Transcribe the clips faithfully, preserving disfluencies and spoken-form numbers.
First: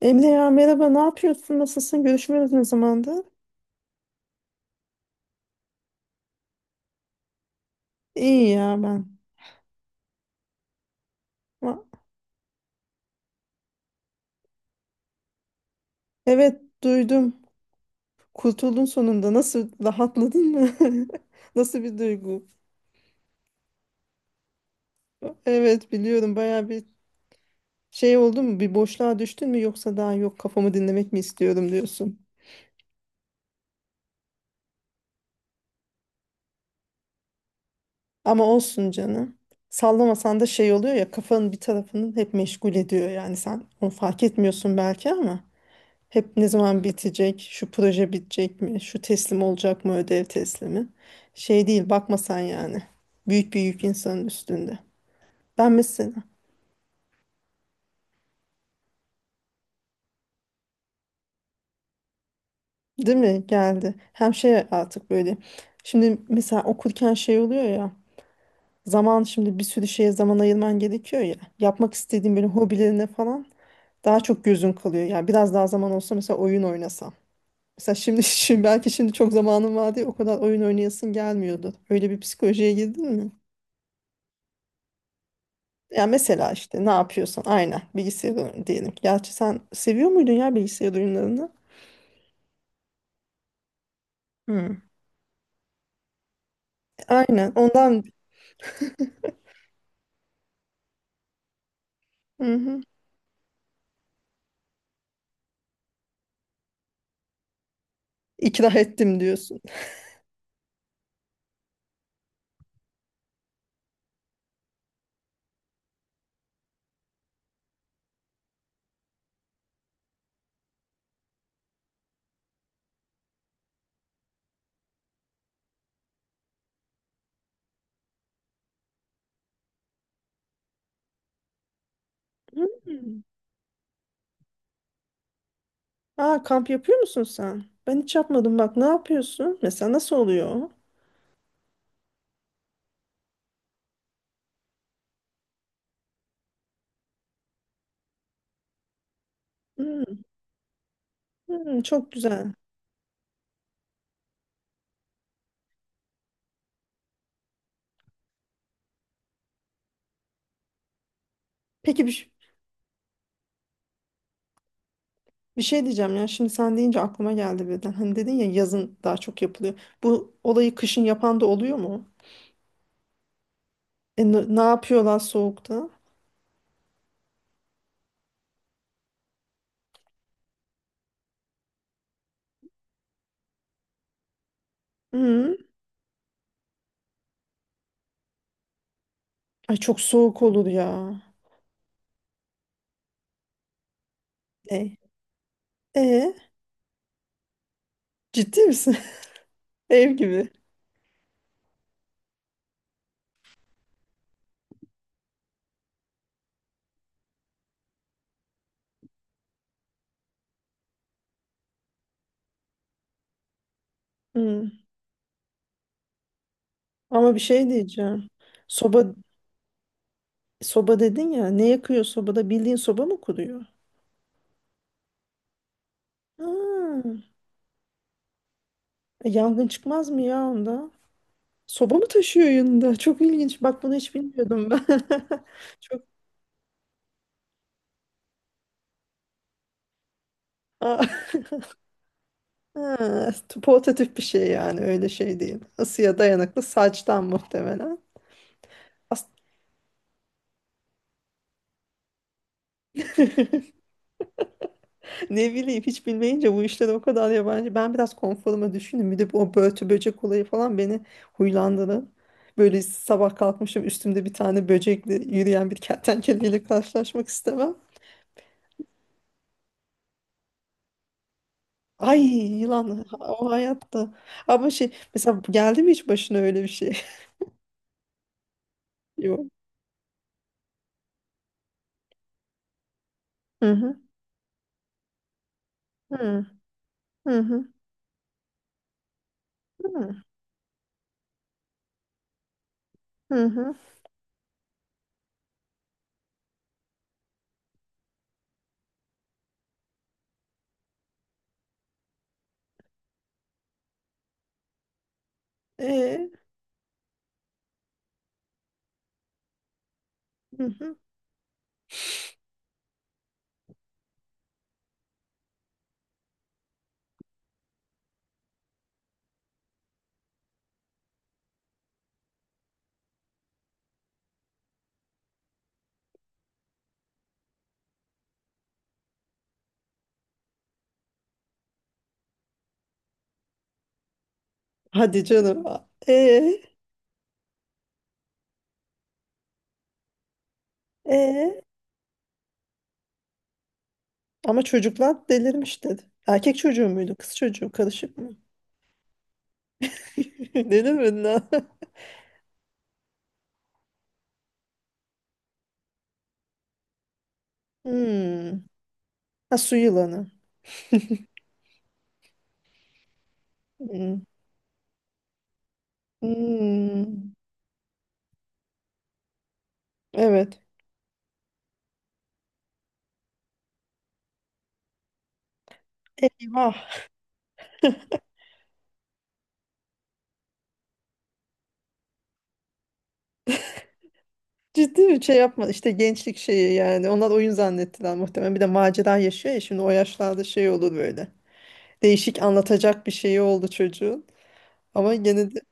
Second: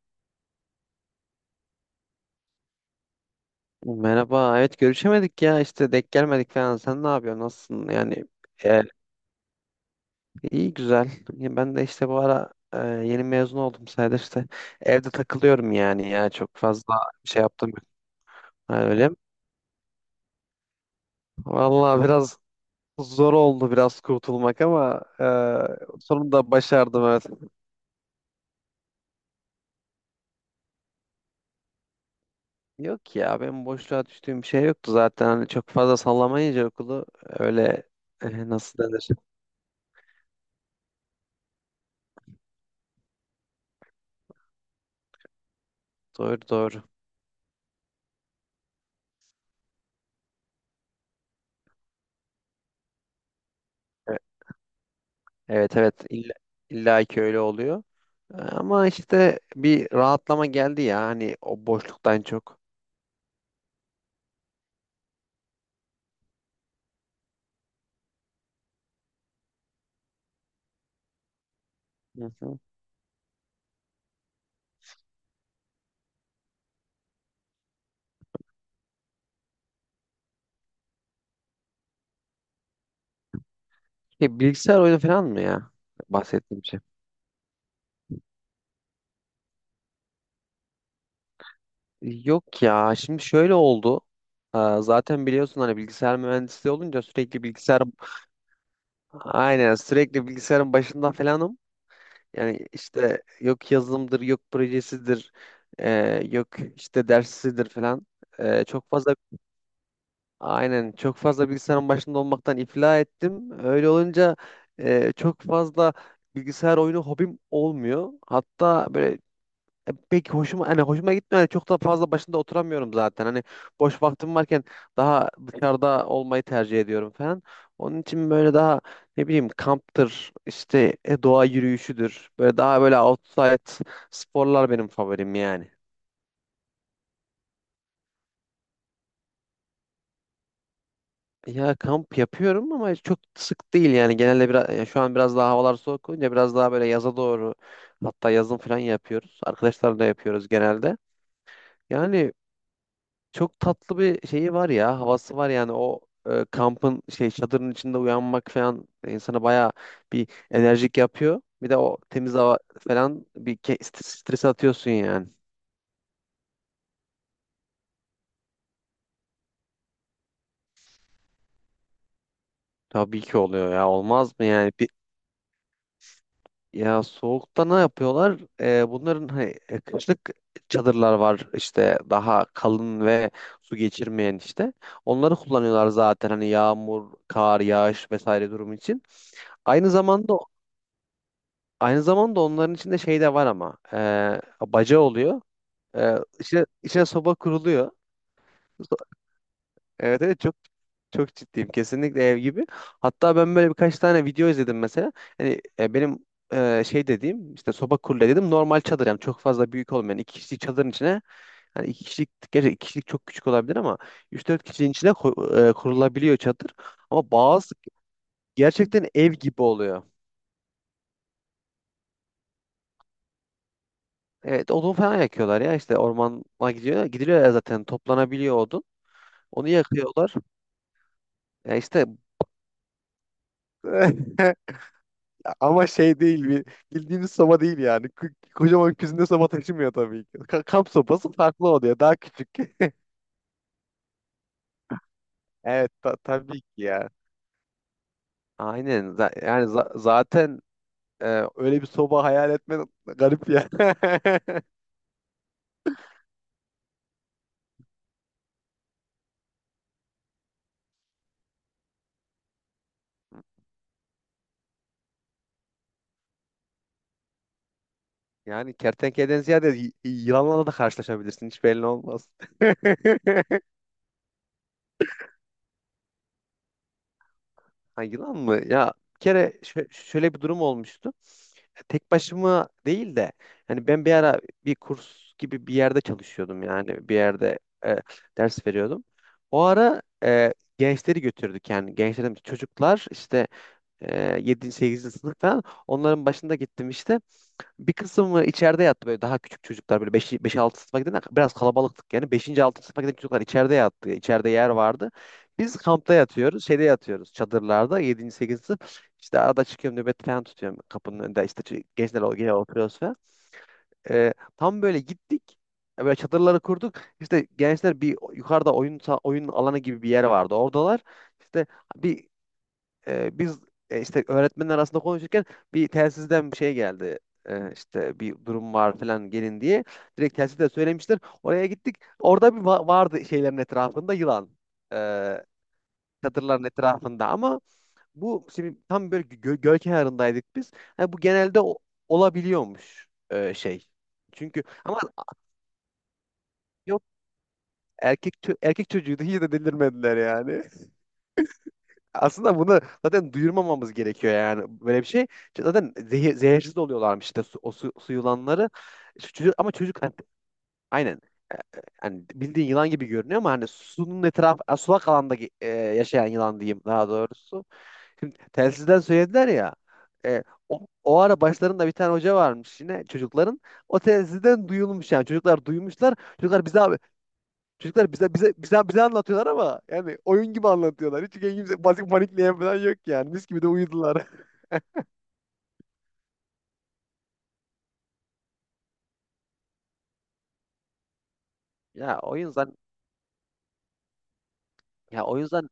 Emre ya, merhaba, ne yapıyorsun, nasılsın, görüşmüyoruz ne zamandır? Merhaba. Evet görüşemedik ya işte denk gelmedik falan. Sen ne yapıyorsun? Nasılsın? Yani İyi e, ya ben. iyi güzel. Ya ben Va- de işte bu ara e, yeni mezun oldum sayılır işte. Evde takılıyorum yani ya çok Evet fazla duydum, şey yaptım. Yok. Ha, kurtuldun öyle mi? sonunda, nasıl rahatladın mı? Nasıl bir Vallahi biraz duygu? zor oldu biraz kurtulmak ama e, Evet biliyorum, sonunda baya bir başardım evet. şey oldu mu, bir boşluğa düştün mü, yoksa daha yok kafamı dinlemek mi istiyorum diyorsun. Yok ya benim boşluğa düştüğüm bir şey yoktu zaten. Hani çok fazla sallamayınca okulu öyle Ama e, nasıl olsun denir? canım. Sallamasan da şey oluyor ya, kafanın bir tarafının hep meşgul ediyor, yani sen onu fark etmiyorsun belki ama. Hep Doğru ne doğru. zaman bitecek, şu proje bitecek mi, şu teslim olacak mı, ödev teslimi. Şey değil, bakma sen yani. Büyük bir yük E, insanın üstünde. Ben Evet evet mesela, illa, illa ki öyle oluyor. Ama işte bir rahatlama geldi ya hani o boşluktan çok. değil mi geldi. Hem şey artık böyle. Şimdi mesela okurken şey oluyor ya. Zaman şimdi bir sürü şeye zaman ayırman gerekiyor ya. Yapmak Hı istediğin böyle hı. hobilerine falan daha çok gözün kalıyor. Yani biraz daha zaman olsa mesela oyun oynasam. Mesela şimdi, şimdi belki şimdi çok zamanım var diye o kadar oyun oynayasın gelmiyordu. Öyle bir psikolojiye girdin mi? E, bilgisayar oyunu falan mı ya Ya mesela bahsettiğim şey? işte ne yapıyorsan aynen bilgisayar oyunu diyelim. Gerçi sen seviyor muydun ya bilgisayar oyunlarını? Yok ya şimdi şöyle oldu. Aa, Hmm. Zaten biliyorsun hani bilgisayar mühendisliği olunca sürekli Aynen bilgisayar ondan. aynen sürekli bilgisayarın başında falanım. Hı Yani hı. işte yok yazılımdır, yok projesidir, e, yok işte dersidir falan. E, ikna çok fazla ettim diyorsun. Aynen çok fazla bilgisayarın başında olmaktan iflah ettim. Öyle olunca e, çok fazla bilgisayar oyunu hobim olmuyor. Hatta böyle e, pek hoşuma hani hoşuma gitmiyor. Yani çok da fazla başında oturamıyorum zaten. Hani boş vaktim varken daha dışarıda olmayı tercih ediyorum falan. Onun için böyle daha ne bileyim kamptır işte e, doğa yürüyüşüdür. Böyle daha Hmm. böyle outside sporlar benim favorim yani. Aa, kamp yapıyor musun sen? Ben hiç yapmadım, bak ne yapıyorsun mesela, nasıl oluyor o? Ya kamp yapıyorum ama çok sık değil yani genelde biraz ya şu an biraz daha havalar soğuk olunca biraz daha böyle yaza doğru hatta yazın falan yapıyoruz. Arkadaşlarla Hmm, yapıyoruz genelde. hmm, çok Yani güzel. çok tatlı bir şeyi var ya havası var yani o e, kampın şey çadırın içinde uyanmak falan insana bayağı bir enerjik yapıyor. Bir de o Peki bir, ş- temiz hava falan bir ke- stres, stres atıyorsun yani. bir şey diyeceğim ya, şimdi sen deyince aklıma geldi birden. Hani dedin ya, yazın daha çok yapılıyor. Bu olayı kışın yapan da oluyor mu? Tabii ki oluyor ya E, olmaz mı ne, ne yani? yapıyorlar soğukta? Ya soğukta ne yapıyorlar? Ee, bunların hani e, kışlık çadırlar var işte daha kalın ve su geçirmeyen işte. Onları Hmm. kullanıyorlar zaten hani yağmur, kar, yağış vesaire durum için. Ay Aynı çok zamanda soğuk olur ya. aynı zamanda onların içinde şey de var ama e, E, baca oluyor. E, E, içine, içine soba kuruluyor. Ciddi misin? Ev Evet evet gibi. çok çok ciddiyim. Kesinlikle ev gibi. Hatta ben böyle birkaç tane video izledim mesela. Hani e, benim e, şey dediğim işte soba kurule dedim normal çadır yani çok fazla büyük olmayan iki kişilik çadırın içine hani iki kişilik gerçi iki kişilik çok küçük olabilir ama üç dört Hmm. kişinin içine ko- e, kurulabiliyor çadır. Ama Ama bir şey bazı diyeceğim. gerçekten Soba ev gibi oluyor. soba dedin ya. Ne yakıyor sobada? Bildiğin soba mı kuruyor? Evet odun falan yakıyorlar ya işte ormana gidiyor. Hmm. Gidiliyor ya zaten toplanabiliyor odun. E, yangın Onu çıkmaz mı yakıyorlar. ya onda? Ya Soba işte mı taşıyor yanında? Çok ilginç. Bak, bunu hiç bilmiyordum ben. Ama Çok şey değil bir bildiğiniz soba değil yani. K- Kocaman küzünde soba taşımıyor tabii ki. Ka- kamp Aa, sopası farklı oluyor. Daha küçük. ha, portatif bir şey yani, öyle şey değil. Evet ta- Isıya tabii dayanıklı ki ya. saçtan muhtemelen. Aynen. As- Za- yani za- zaten e, öyle bir soba hayal etmen garip ya. Ne bileyim, hiç bilmeyince bu işler o kadar yabancı. Ben biraz konforuma düşündüm. Bir de bu o börtü böcek olayı falan beni huylandırdı. Böyle sabah kalkmışım, üstümde bir tane böcekle yürüyen bir kertenkeleyle karşılaşmak istemem. Yani kertenkeleden ziyade y- yılanlarla da karşılaşabilirsin. Hiç belli Ay, olmaz. yılan ha- o hayatta. Ama şey, mesela geldi mi hiç başına öyle bir şey? Ha, yılan mı? Ya bir Yok. kere şö- şöyle bir durum olmuştu. E, Tek başıma değil de Hı hani hı. ben bir ara bir kurs gibi bir yerde Hı hı. çalışıyordum yani bir yerde e, ders veriyordum. O Hı ara hı. e, gençleri götürdük yani gençlerim çocuklar Hı işte hı. e, yedinci. sekizinci sınıf falan onların başında gittim işte. Bir kısmı içeride yattı böyle daha küçük çocuklar böyle beş altı sınıfa giden biraz kalabalıktık yani beşinci altıncı sınıfa giden çocuklar içeride yattı. İçeride yer vardı. Biz kampta E, yatıyoruz. Şeyde yatıyoruz çadırlarda yedinci sekizinci sınıf. İşte arada çıkıyorum nöbet falan hı tutuyorum hı. kapının önünde işte ç- gençler o- gene oturuyoruz falan. Ee, tam böyle gittik. e, Böyle çadırları kurduk. İşte gençler bir yukarıda oyun sa- oyun alanı gibi bir yer vardı. Oradalar. İşte bir e, biz e, işte öğretmenler arasında konuşurken bir telsizden bir şey geldi. E, işte bir durum var falan gelin diye. Direkt telsizde söylemişler. Oraya gittik. Orada bir va- vardı şeylerin etrafında yılan. E, Hadi canım. E, çadırların etrafında ama bu şimdi tam böyle gö göl kenarındaydık biz. Ha, bu e. genelde o- olabiliyormuş e, şey. Ama Çünkü ama çocuklar delirmiş dedi. Erkek çocuğu yok muydu? Kız çocuğu, karışık mı? erkek çö- erkek çocuğuydu hiç de delirmediler yani. Ne demedin ha? Aslında bunu zaten duyurmamamız gerekiyor yani böyle bir şey. Çünkü zaten zehir, zehirsiz oluyorlarmış işte su, o su, su Hmm. yılanları. Şu Çocuk, Ha, ama su çocuk hani, yılanı. aynen hani bildiğin yılan gibi görünüyor ama hani Hmm. sunun etrafı sulak alanda ge- e, yaşayan yılan diyeyim daha Hmm. doğrusu. Şimdi telsizden söylediler ya e, Evet. o, o ara başlarında bir tane hoca varmış yine çocukların. O telsizden duyulmuş yani çocuklar duymuşlar. Çocuklar bize Eyvah. Çocuklar bize bize bize bize anlatıyorlar ama yani oyun gibi anlatıyorlar. Hiç kimse basit panikleyen falan yok yani. Mis gibi de uyudular. Ciddi bir şey yapma. İşte gençlik şeyi yani. Onlar oyun zannettiler muhtemelen. Bir de macera yaşıyor ya şimdi, o yaşlarda şey olur böyle. Ya Değişik oyun zan anlatacak bir şeyi oldu çocuğun. Ama ya oyun gene de zan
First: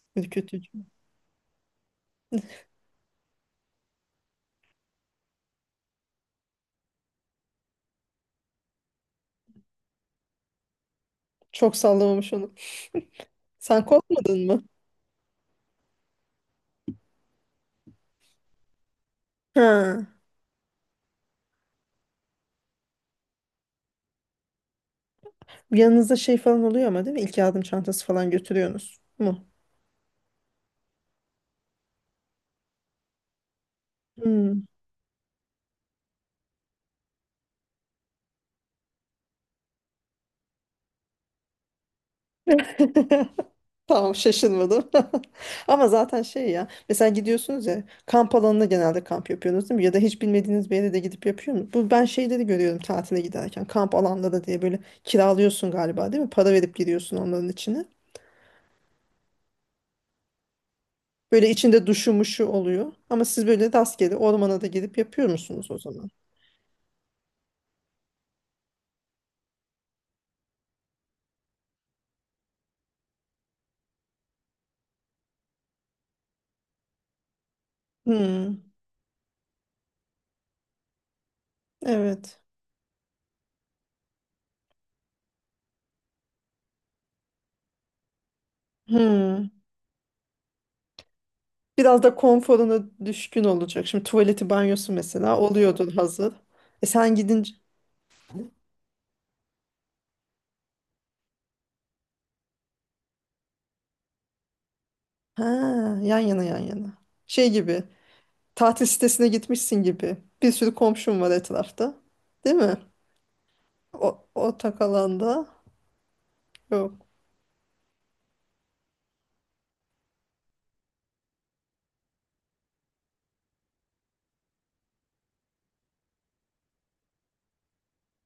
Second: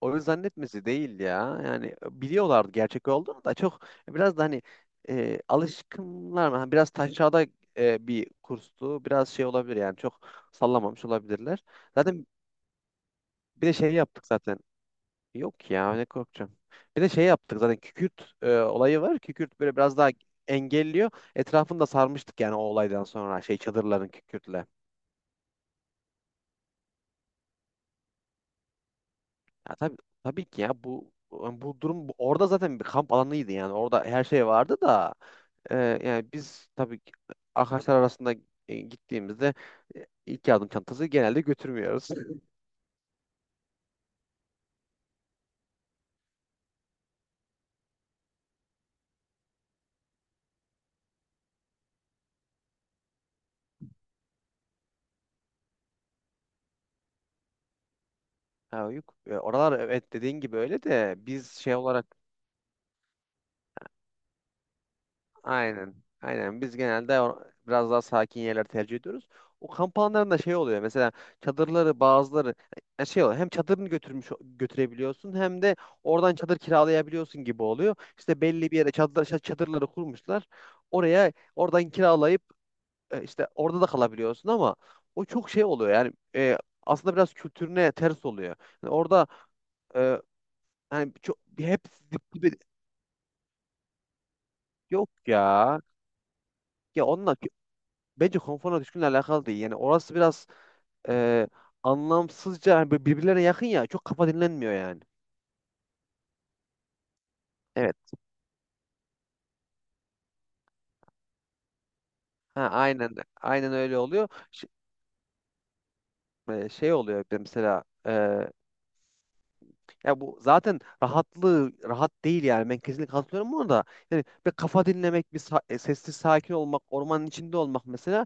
oyun ürkütücü. zannetmesi değil ya. Yani biliyorlardı gerçek olduğunu da çok biraz da hani e, alışkınlar mı? Hani biraz taşrada e, bir kurstu. Biraz şey olabilir yani çok sallamamış olabilirler. Çok Zaten sallamamış onu. bir de Sen şey yaptık korkmadın zaten. mı? Yok ya ne korkacağım. Bir de şey yaptık zaten kükürt e, olayı var. Kükürt böyle biraz Ha. daha engelliyor. Etrafını da sarmıştık yani o olaydan sonra şey çadırların kükürtle. Yanınızda şey falan oluyor ama, değil mi? İlk yardım çantası falan götürüyorsunuz mu? Ya tabii, tabii ki ya bu yani bu durum bu- orada zaten bir kamp alanıydı yani orada her şey Hmm. vardı da e, yani biz tabii ki arkadaşlar arasında e, gittiğimizde e, ilk yardım çantası genelde götürmüyoruz. Tamam, şaşırmadım. Ama zaten şey ya, mesela gidiyorsunuz ya kamp alanına, genelde kamp yapıyorsunuz değil mi? Ya da hiç bilmediğiniz bir yere de gidip yapıyor musunuz? Bu ben şeyleri görüyorum, tatile giderken kamp alanları diye böyle kiralıyorsun galiba, değil mi? Para verip giriyorsun onların içine. Ha, yok. E, oralar evet dediğin gibi öyle de Böyle biz şey içinde olarak duşu muşu oluyor. Ama siz böyle rastgele ormana da gidip yapıyor musunuz o Aynen. zaman? Aynen. Biz genelde o- biraz daha sakin yerler tercih ediyoruz. O kamp alanlarında şey oluyor. Mesela çadırları bazıları yani şey oluyor. Hem çadırını götürmüş götürebiliyorsun hem de oradan çadır kiralayabiliyorsun gibi oluyor. İşte Hmm, belli bir yere çadır, ça- çadırları kurmuşlar. Oraya oradan evet. kiralayıp e, işte orada da kalabiliyorsun ama o çok şey oluyor. Yani e, aslında biraz kültürüne ters oluyor. Yani orada Hmm. e, hani çok hep Biraz da konforuna düşkün olacak. Şimdi tuvaleti, banyosu yok mesela ya. oluyordur hazır. E Ya sen onunla gidince bence konforuna düşkünle alakalı değil. Yani orası biraz e, anlamsızca hani böyle birbirlerine yakın ya çok kafa dinlenmiyor yani. ha, yan yana yan yana. Şey gibi, Evet. tatil sitesine gitmişsin gibi. Bir sürü komşum var etrafta. Değil Ha, mi? aynen aynen öyle O, oluyor. Ş- ortak alanda e, şey yok. oluyor bir de mesela e, ya bu zaten rahatlığı rahat değil yani ben kesinlikle katılıyorum buna da yani bir kafa dinlemek bir sa- e, sessiz sakin olmak ormanın içinde olmak mesela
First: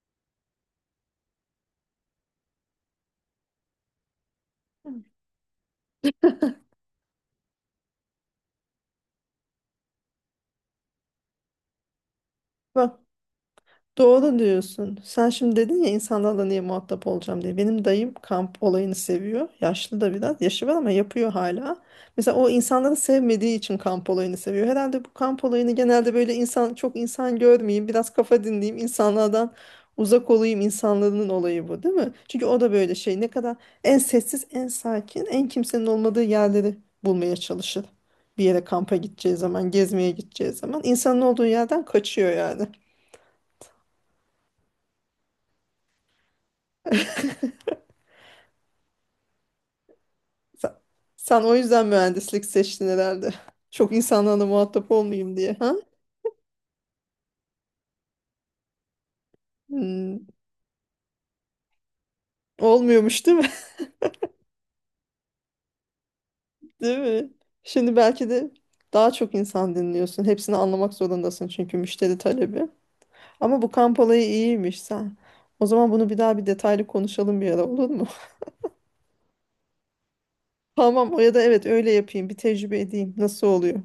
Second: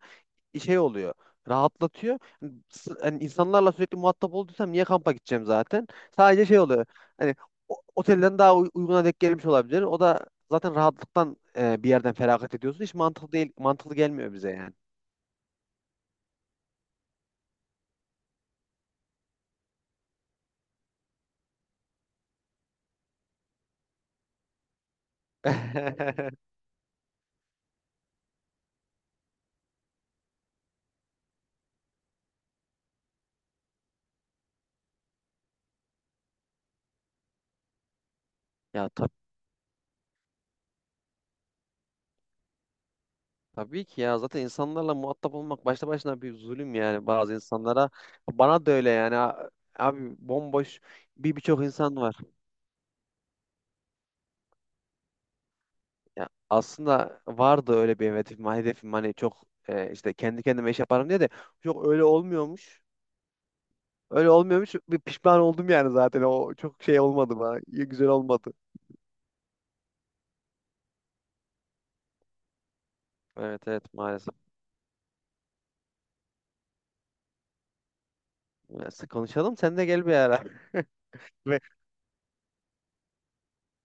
şey oluyor. Rahatlatıyor. Hani s- hani insanlarla sürekli muhatap olduysam niye kampa gideceğim zaten? Sadece şey oluyor. Hani o- otelden daha uy- uyguna denk gelmiş olabilir. O da zaten rahatlıktan e, bir yerden feragat ediyorsun. Hiç mantıklı değil, mantıklı gelmiyor Doğru bize yani. diyorsun. Sen şimdi dedin ya insanlarla niye muhatap olacağım diye. Benim dayım kamp olayını seviyor. Yaşlı da biraz. Yaşı var ama yapıyor hala. Mesela o, insanları sevmediği için kamp olayını seviyor herhalde. Bu kamp olayını genelde böyle insan, çok insan görmeyeyim, biraz kafa dinleyeyim, insanlardan uzak olayım, insanların olayı bu değil mi? Çünkü o da böyle şey, ne kadar en sessiz, en sakin, en kimsenin olmadığı yerleri bulmaya çalışır. Bir yere Ya kampa tab gideceği zaman, gezmeye gideceği zaman, insanın olduğu yerden kaçıyor yani. tabii ki ya zaten insanlarla muhatap olmak başta başına bir zulüm yani bazı insanlara. Bana da öyle yani A- abi Sen, bomboş bir sen o birçok yüzden insan var. mühendislik seçtin herhalde. Çok insanlarla muhatap olmayayım diye. Ha? Ya aslında vardı öyle bir hedefim. Hedefim hani çok e, işte Hmm. kendi kendime iş yaparım diye de çok öyle olmuyormuş. Olmuyormuş değil mi? Öyle olmuyormuş. Bir pişman oldum yani zaten. O çok Değil şey mi? olmadı bana. iyi- Şimdi Güzel belki de olmadı. daha çok insan dinliyorsun. Hepsini anlamak zorundasın çünkü müşteri talebi. Ama Evet bu evet kamp olayı maalesef. iyiymiş sen. O zaman bunu bir daha, bir detaylı konuşalım bir ara, olur mu? Neyse, konuşalım. Sen de gel bir ara. Tamam, o ya da Ve evet, öyle yapayım. Bir tecrübe edeyim, nasıl oluyor?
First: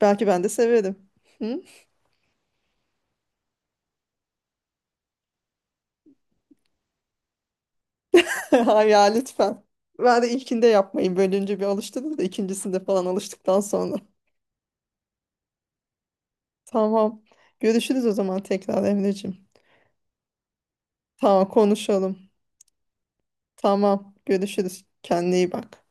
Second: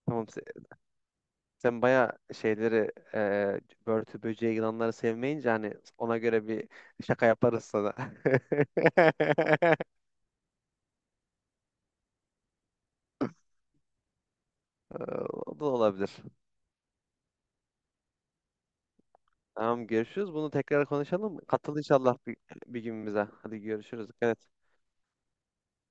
Belki tamam se- ben de severim. Hı? sen, bayağı şeyleri e, börtü böceği yılanları sevmeyince hani ona göre bir şaka yaparız sana. Hayır ya, lütfen. Ben de ilkinde yapmayın. Bölünce bir alıştınız da, ikincisinde falan, alıştıktan sonra. O da olabilir. Tamam. Görüşürüz o zaman tekrar, Emreciğim. Tamam görüşürüz. Bunu tekrar konuşalım. Tamam, Katıl inşallah konuşalım. bir, bir gün bize. Hadi görüşürüz. Tamam. Dikkat et. Görüşürüz. Kendine iyi bak.